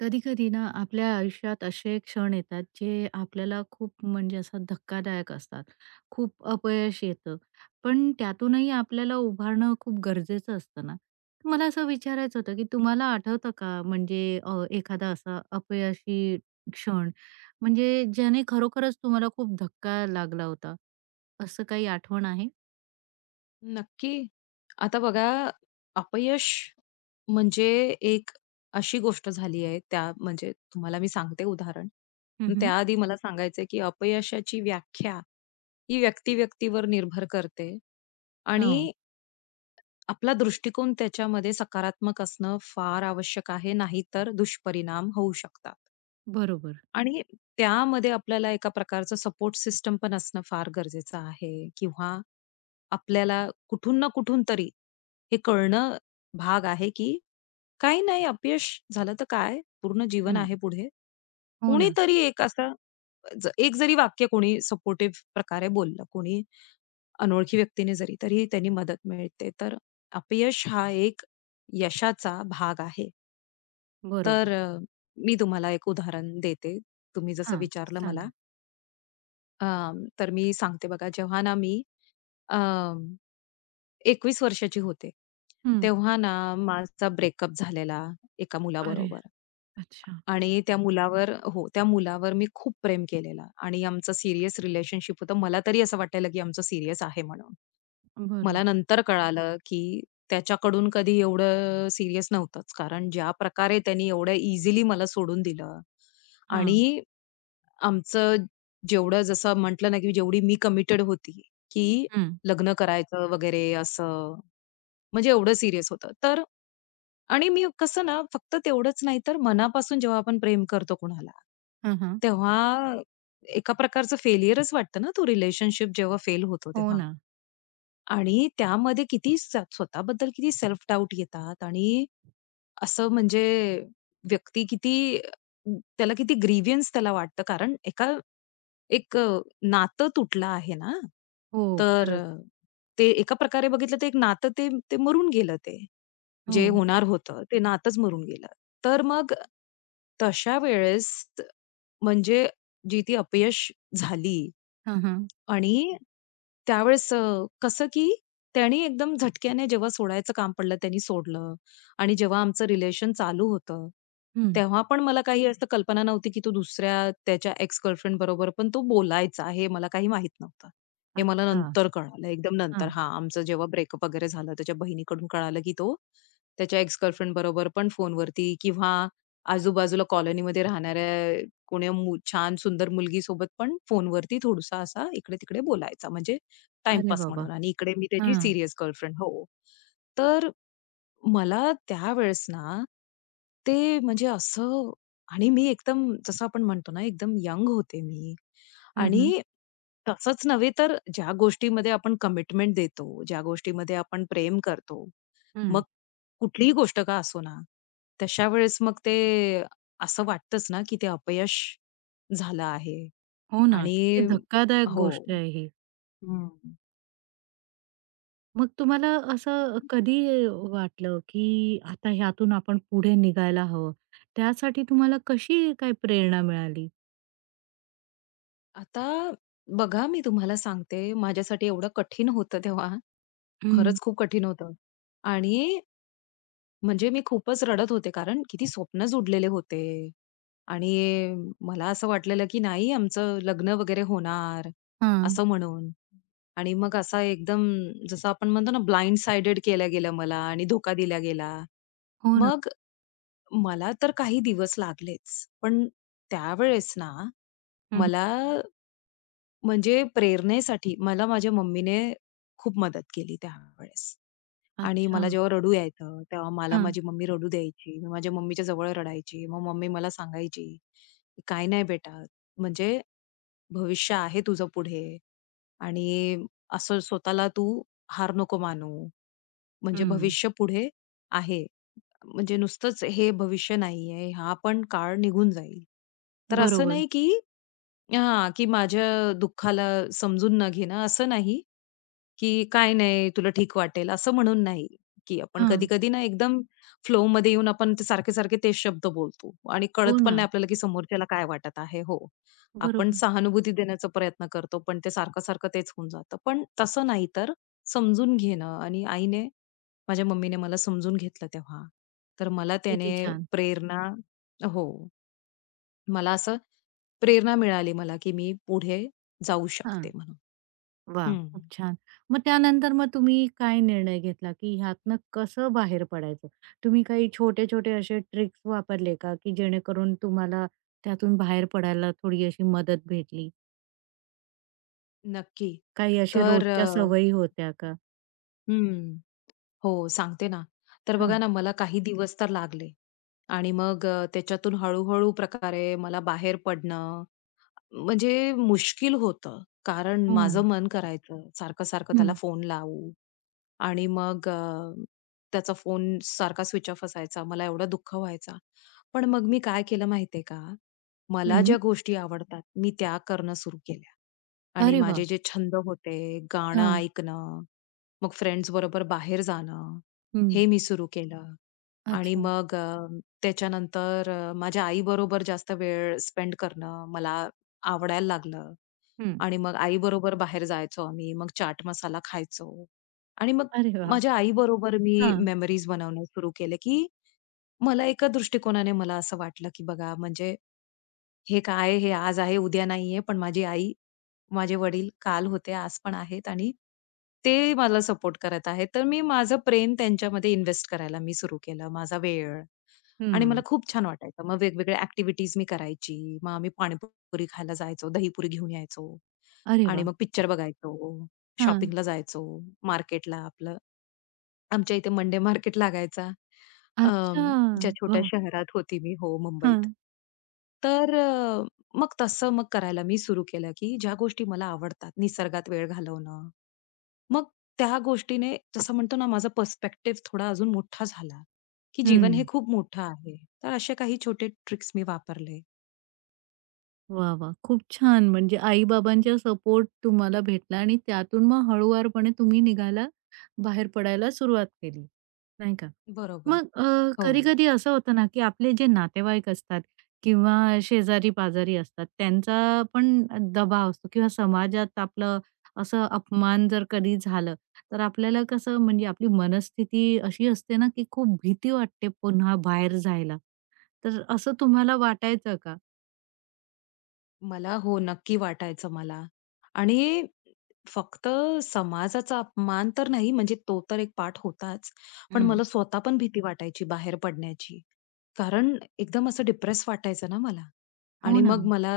कधी-कधी ना आपल्या आयुष्यात असे क्षण येतात जे आपल्याला खूप म्हणजे असा धक्कादायक असतात. खूप अपयश येतं. पण त्यातूनही आपल्याला उभारणं खूप गरजेचं असतं ना. तर मला असं विचारायचं होतं की तुम्हाला आठवतं का म्हणजे एखादा असा अपयशी क्षण म्हणजे ज्याने खरोखरच तुम्हाला खूप धक्का लागला होता? असं काही आठवण आहे? नक्की. आता बघा, अपयश म्हणजे एक अशी गोष्ट झाली आहे, त्या म्हणजे तुम्हाला मी सांगते उदाहरण. पण हं. त्याआधी मला सांगायचंय, की अपयशाची व्याख्या ही व्यक्ती-व्यक्तीवर निर्भर करते हो. आणि आपला दृष्टिकोन त्याच्यामध्ये सकारात्मक असणं फार आवश्यक आहे, नाहीतर दुष्परिणाम होऊ शकतात. बरोबर. आणि त्यामध्ये आपल्याला एका प्रकारचं सपोर्ट सिस्टम पण असणं फार गरजेचं आहे किंवा आपल्याला कुठून ना कुठून तरी हे कळणं भाग आहे, की काही नाही अपयश झालं तर काय? पूर्ण जीवन हं. आहे पुढे. हो ना. कोणीतरी एक असं एक जरी वाक्य कोणी सपोर्टिव्ह प्रकारे बोललं, कोणी अनोळखी व्यक्तीने जरी, तरी त्यांनी मदत मिळते. तर अपयश हा एक यशाचा भाग आहे. तर बरोबर. मी तुम्हाला एक उदाहरण देते. तुम्ही जसं हां, विचारलं मला. सांगा. अ, तर मी सांगते बघा, जेव्हा ना मी 21 वर्षाची होते. हं. तेव्हा ना माझा ब्रेकअप झालेला एका अरे! मुलाबरोबर अच्छा. आणि त्या मुलावर मी खूप प्रेम केलेला आणि आमचं सीरियस रिलेशनशिप होतं. मला तरी असं वाटायला, की आमचं सीरियस आहे म्हणून. बरं. मला नंतर कळालं, की त्याच्याकडून कधी एवढं सीरियस नव्हतंच. कारण ज्या प्रकारे त्यानी एवढ्या इझिली मला सोडून दिलं हां. आणि आमचं जेवढं जसं म्हटलं ना, की जेवढी मी कमिटेड होती, की हं. लग्न करायचं वगैरे असं म्हणजे एवढं सीरियस होतं. तर आणि मी कसं ना, फक्त तेवढंच नाही तर मनापासून जेव्हा आपण प्रेम करतो कुणाला, हां, हां. तेव्हा एका प्रकारचं फेल्युअरच वाटतं ना, तो रिलेशनशिप जेव्हा फेल होतो हो तेव्हा. ना. आणि त्यामध्ये किती स्वतःबद्दल किती सेल्फ डाउट येतात आणि असं म्हणजे व्यक्ती किती त्याला किती ग्रीव्हन्स त्याला वाटतं. कारण एक अ, नातं तुटलं आहे ना. हो, तर खरंच. ते एका प्रकारे बघितलं तर एक नातं ते ते मरून गेलं ते. हो. जे होणार होतं, ते नातंच मरून गेलं. तर मग तशा वेळेस म्हणजे जी ती अपयश झाली, हां, हां. आणि त्यावेळेस कसं की त्यानी एकदम झटक्याने जेव्हा सोडायचं काम पडलं, त्यांनी सोडलं आणि जेव्हा आमचं रिलेशन चालू होतं, हं. तेव्हा पण मला काही असं कल्पना नव्हती, की तो दुसऱ्या त्याच्या एक्स गर्लफ्रेंड बरोबर पण तो बोलायचा, हे मला काही माहीत नव्हतं. हे मला अच्छा. नंतर कळालं, एकदम नंतर हां. हां, आमचं जेव्हा ब्रेकअप वगैरे झालं, त्याच्या बहिणीकडून कळालं, की तो त्याच्या एक्स गर्लफ्रेंड बरोबर पण फोनवरती किंवा आजूबाजूला कॉलनीमध्ये राहणाऱ्या कोण्या छान सुंदर मुलगीसोबत पण फोनवरती थोडासा असा इकडे-तिकडे बोलायचा, म्हणजे अरे टाईमपास बाबा! म्हणून आणि इकडे मी त्याची हां. सीरियस गर्लफ्रेंड हो. तर मला त्यावेळेस ना, ते म्हणजे असं आणि मी एकदम जसं आपण म्हणतो ना, एकदम यंग होते मी हं, हं. आणि तसंच नव्हे तर ज्या गोष्टीमध्ये आपण कमिटमेंट देतो, ज्या गोष्टीमध्ये आपण प्रेम करतो, हं. मग कुठलीही गोष्ट का असो ना, तशा वेळेस मग ते असं वाटतंच ना, की ते अपयश झालं आहे हो ना, किती आणि धक्कादायक हो. गोष्ट आहे ही. हं. मग तुम्हाला असं कधी वाटलं, की आता ह्यातून आपण पुढे निघायला हवं? त्यासाठी तुम्हाला कशी काय प्रेरणा मिळाली? आता बघा, मी तुम्हाला सांगते, माझ्यासाठी एवढं कठीण होतं तेव्हा, हं. खरंच खूप कठीण होतं आणि म्हणजे मी खूपच रडत होते, कारण किती स्वप्न जुडलेले होते आणि मला असं वाटलेलं, की नाही आमचं लग्न वगैरे होणार, हां. असं म्हणून आणि मग असा एकदम जसं आपण म्हणतो ना, ब्लाइंड साइडेड केलं गेलं मला आणि धोका दिला गेला. हो ना. मग मला तर काही दिवस लागलेच. पण त्यावेळेस ना, हं, हं. मला म्हणजे प्रेरणेसाठी मला माझ्या मम्मीने खूप मदत केली त्यावेळेस. आणि अच्छा. मला जेव्हा रडू यायचं, तेव्हा मला हां. माझी मम्मी रडू द्यायची. मी माझ्या मम्मीच्या जवळ रडायची. मग मम्मी मला सांगायची, की "काही नाही बेटा, म्हणजे भविष्य आहे तुझं पुढे आणि असं स्वतःला तू हार नको मानू. म्हणजे हं. भविष्य पुढे आहे." म्हणजे नुसतंच हे भविष्य नाहीये, हा पण काळ निघून जाईल. तर असं बरोबर. नाही की हां, की माझ्या दुःखाला समजून न घेणं, असं नाही की "काय नाही, तुला ठीक वाटेल," असं म्हणून नाही, की आपण हां. कधी-कधी ना एकदम फ्लोमध्ये येऊन आपण ते सारखे-सारखे तेच शब्द बोलतो आणि हो कळत पण ना. नाही आपल्याला की समोरच्याला काय वाटत आहे. हो, आपण बरोबर. सहानुभूती देण्याचा प्रयत्न करतो, पण ते सारखं-सारखं तेच होऊन जातं. पण तसं नाही, तर समजून घेणं आणि माझ्या मम्मीने मला समजून घेतलं तेव्हा. तर मला त्याने किती छान. प्रेरणा हो. मला असं प्रेरणा मिळाली मला, की मी पुढे जाऊ हां. शकते म्हणून. वाह! हं. खूप छान. मग त्यानंतर मग तुम्ही काय निर्णय घेतला, की ह्यातनं कसं बाहेर पडायचं? तुम्ही काही छोटे-छोटे असे ट्रिक्स वापरले का, की जेणेकरून तुम्हाला त्यातून बाहेर पडायला थोडी अशी मदत भेटली? नक्की. काही असे तर रोजच्या सवयी होत्या का? हं. हो, सांगते ना. तर बघा हां. ना, मला काही दिवस तर लागले आणि मग त्याच्यातून हळू-हळू प्रकारे मला बाहेर पडणं म्हणजे मुश्किल होतं. कारण हो ना. माझं मन करायचं सारखं-सारखं त्याला हं, फोन लावू आणि मग त्याचा फोन सारखा स्विच ऑफ असायचा. मला एवढा दुःख व्हायचा. पण मग मी काय केलं माहितीये का? मला हं. ज्या गोष्टी आवडतात, मी त्या करणं सुरू केल्या आणि अरे वाह! माझे जे छंद होते, गाणं हां. ऐकणं, मग फ्रेंड्स बरोबर बाहेर जाणं, हे हं. मी सुरू केलं. आणि अच्छा. मग माझ्या आईबरोबर जास्त वेळ स्पेंड करणं मला आवडायला लागलं. हं. आणि मग आई बरोबर बाहेर जायचो आम्ही. मग चाट मसाला खायचो आणि मग अरे वाह! माझ्या आई बरोबर मी हां. मेमरीज बनवणं सुरू केले की मला एका दृष्टिकोनाने मला असं वाटलं, की बघा म्हणजे हे काय हे आज आहे, उद्या नाहीये. पण माझी आई, माझे वडील काल होते, आज पण आहेत आणि ते मला सपोर्ट करत आहेत. तर मी माझं प्रेम त्यांच्यामध्ये इन्व्हेस्ट करायला मी सुरू केलं, माझा वेळ आणि मला हं. खूप छान वाटायचं. मग वेगवेगळ्या ॲक्टिव्हिटीज मी करायची. मग आम्ही पाणीपुरी खायला जायचो, दहीपुरी घेऊन यायचो. अरे आणि वाह! मग पिक्चर बघायचो, हां. शॉपिंगला जायचो, मार्केटला आपलं आमच्या इथे मंडे मार्केट लागायचा. अच्छा. अं, ज्या छोट्या वाह! शहरात होती मी हो, मुंबईत. हां. तर मग तसं मग करायला मी सुरू केलं, की ज्या गोष्टी मला आवडतात, निसर्गात वेळ घालवणं. मग त्या गोष्टीने जसं म्हणतो ना, माझा पर्स्पेक्टिव्ह थोडा अजून मोठा झाला, की जीवन हे हं. खूप मोठं आहे. तर असे काही छोटे ट्रिक्स मी वापरले. वाह, वाह! खूप छान. म्हणजे आई-बाबांचा सपोर्ट तुम्हाला भेटला आणि त्यातून मग हळूवारपणे तुम्ही निघायला बाहेर पडायला सुरुवात केली, नाही का? बरोबर. मग हो. कधी-कधी असं होतं ना, की आपले जे नातेवाईक असतात किंवा शेजारी-पाजारी असतात, त्यांचा पण दबाव असतो किंवा समाजात आपलं असं अपमान जर कधी झालं, तर आपल्याला कसं म्हणजे आपली मनस्थिती अशी असते ना, की खूप भीती वाटते पुन्हा बाहेर जायला. तर असं तुम्हाला वाटायचं का? मला हो, नक्की वाटायचं मला. आणि फक्त समाजाचा अपमान तर नाही म्हणजे तो तर एक पाठ होताच. पण हं. मला स्वतः पण भीती वाटायची बाहेर पडण्याची. कारण एकदम असं डिप्रेस वाटायचं ना मला. हो आणि ना. मग मला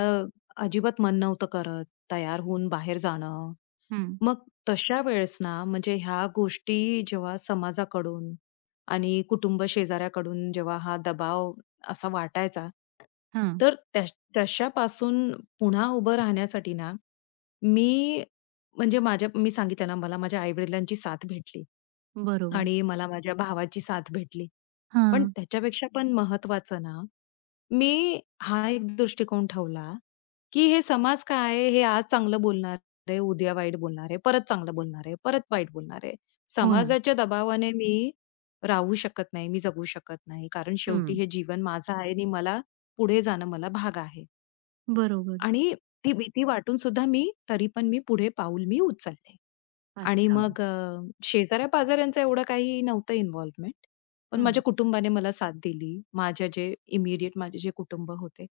अजिबात मन नव्हतं करत तयार होऊन बाहेर जाणं मग तशा वेळेस ना, म्हणजे ह्या गोष्टी जेव्हा समाजाकडून आणि कुटुंब शेजाऱ्याकडून जेव्हा हा दबाव असा वाटायचा, हां, तर त्या तशापासून पुन्हा उभं राहण्यासाठी ना, मी म्हणजे माझ्या मी सांगितलं ना, मला माझ्या आई साथ भेटली बरोबर. आणि मला माझ्या भावाची साथ भेटली. पण हां. त्याच्यापेक्षा पण महत्वाचं ना, मी हा एक दृष्टिकोन ठेवला, की हे समाज काय आहे, हे आज चांगलं बोलणार आहे, उद्या वाईट बोलणार आहे, परत चांगलं बोलणार आहे, परत वाईट बोलणार आहे. हो ना. समाजाच्या दबावाने मी राहू शकत नाही, मी जगू शकत नाही. कारण शेवटी हं. हे जीवन माझं आहे आणि मला पुढे जाणं मला भाग आहे बरोबर. आणि ती भीती वाटून सुद्धा मी तरी पण मी पुढे पाऊल मी उचलले. आणि अच्छा. मग शेजाऱ्या-पाजाऱ्यांचं एवढं काही नव्हतं इन्व्हॉल्वमेंट. पण हं. माझ्या कुटुंबाने मला साथ दिली. माझ्या जे इमिडिएट माझे जे कुटुंब होते.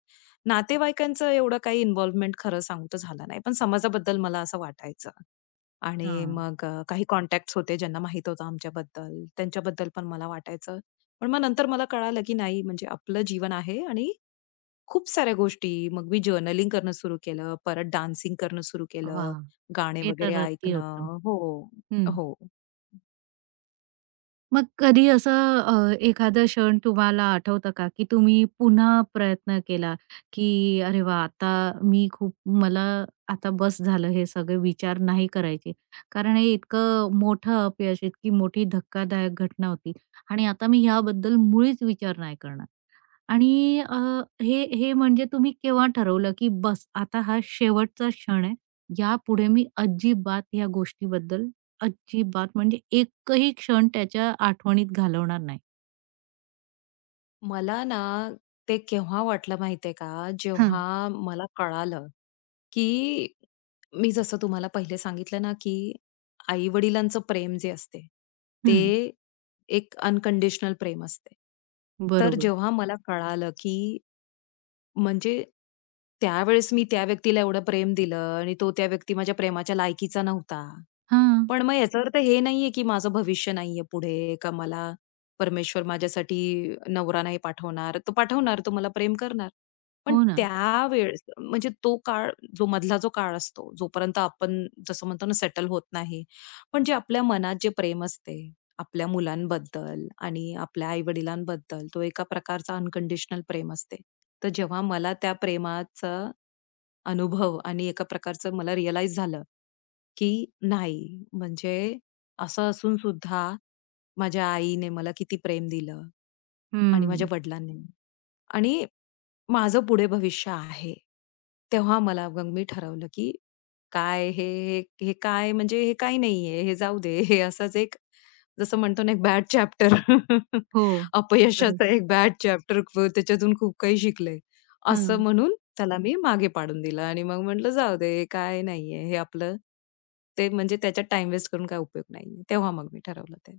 नातेवाईकांचं एवढं काही इन्व्हॉल्वमेंट खरं सांगू तर झालं नाही. पण समाजाबद्दल मला असं वाटायचं आणि हां. मग काही कॉन्टॅक्ट्स होते ज्यांना माहीत होतं आमच्याबद्दल, त्यांच्याबद्दल पण मला वाटायचं. पण मग नंतर मला कळालं, की नाही म्हणजे आपलं जीवन आहे आणि खूप साऱ्या गोष्टी. मग मी जर्नलिंग करणं सुरू केलं. परत डान्सिंग करणं सुरू केलं. वाह! गाणे हे वगैरे तर अतिउत्तम. ऐकणं. हो, हं. हो. मग कधी असं एखादं क्षण तुम्हाला आठवतं का, की तुम्ही पुन्हा प्रयत्न केला, की "अरे वाह! आता मी खूप मला आता बस झालं, हे सगळे विचार नाही करायचे." कारण हे इतकं मोठं अपयश, इतकी मोठी धक्कादायक घटना होती आणि आता मी ह्याबद्दल मुळीच विचार नाही करणार. आणि हे हे म्हणजे तुम्ही केव्हा ठरवलं, की बस आता हा शेवटचा क्षण आहे. यापुढे मी अजिबात या गोष्टीबद्दल अजिबात म्हणजे एकही क्षण त्याच्या आठवणीत घालवणार नाही. मला ना ते केव्हा वाटलं माहितीये का, हां. जेव्हा मला कळालं, की मी जसं तुम्हाला पहिले सांगितलं ना, की आई-वडिलांचं प्रेम जे असते, हं. ते एक अनकंडिशनल प्रेम असते. तर बरोबर. जेव्हा मला कळालं, की म्हणजे त्यावेळेस मी त्या व्यक्तीला एवढं प्रेम दिलं आणि तो त्या व्यक्ती माझ्या प्रेमाच्या लायकीचा नव्हता. हां. पण मग याचा अर्थ हे नाहीये, की माझं भविष्य नाहीये पुढे का मला परमेश्वर माझ्यासाठी नवरा नाही पाठवणार. तो पाठवणार, तो मला प्रेम करणार. पण हो ना. त्यावेळेस म्हणजे तो काळ, जो मधला जो काळ असतो, जोपर्यंत आपण जसं म्हणतो ना सेटल होत नाही. पण जे आपल्या मनात जे प्रेम असते, आपल्या मुलांबद्दल आणि आपल्या आई-वडिलांबद्दल तो एका प्रकारचा अनकंडिशनल प्रेम असते. तर जेव्हा मला त्या प्रेमाचा अनुभव आणि एका प्रकारचं मला रिअलाईज झालं की नाही, म्हणजे असं असून सुद्धा माझ्या आईने मला किती प्रेम दिलं आणि माझ्या हं. वडिलांनी आणि माझं पुढे भविष्य आहे. तेव्हा मला मग मी ठरवलं, की काय हे, हे काय म्हणजे हे काही नाहीये, हे जाऊ दे. हे असाच एक जसं म्हणतो ना, एक बॅड चॅप्टर हो. खरंच. अपयशाचा एक बॅड चॅप्टर त्याच्यातून खूप काही शिकले. असं हां. म्हणून त्याला मी मागे पाडून दिलं आणि मग म्हटलं जाऊ दे, हे काय नाहीये. हे आपलं ते म्हणजे त्याच्यात टाईम वेस्ट करून काही उपयोग नाहीये. तेव्हा मग मी ठरवलं ते.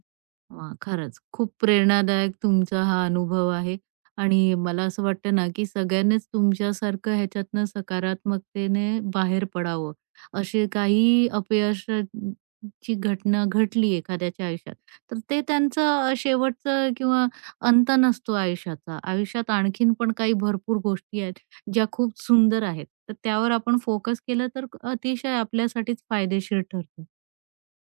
वाह! खरंच खूप प्रेरणादायक तुमचा हा अनुभव आहे आणि मला असं वाटतं ना, की सगळ्यांनीच तुमच्यासारखं ह्याच्यातनं सकारात्मकतेने बाहेर पडावं. अशी काही अपयशाची घटना घडली एखाद्याच्या आयुष्यात, तर ते त्यांचं शेवटचं किंवा अंत नसतो आयुष्याचा. आयुष्यात आणखीन पण काही भरपूर गोष्टी आहेत, ज्या खूप सुंदर आहेत. तर त्यावर आपण फोकस केलं तर अतिशय आपल्यासाठीच फायदेशीर ठरतं.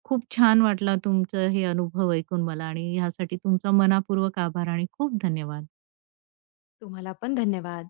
खूप छान वाटला तुमचं हे अनुभव ऐकून मला आणि ह्यासाठी तुमचा मनापूर्वक आभार आणि खूप धन्यवाद. तुम्हाला पण धन्यवाद.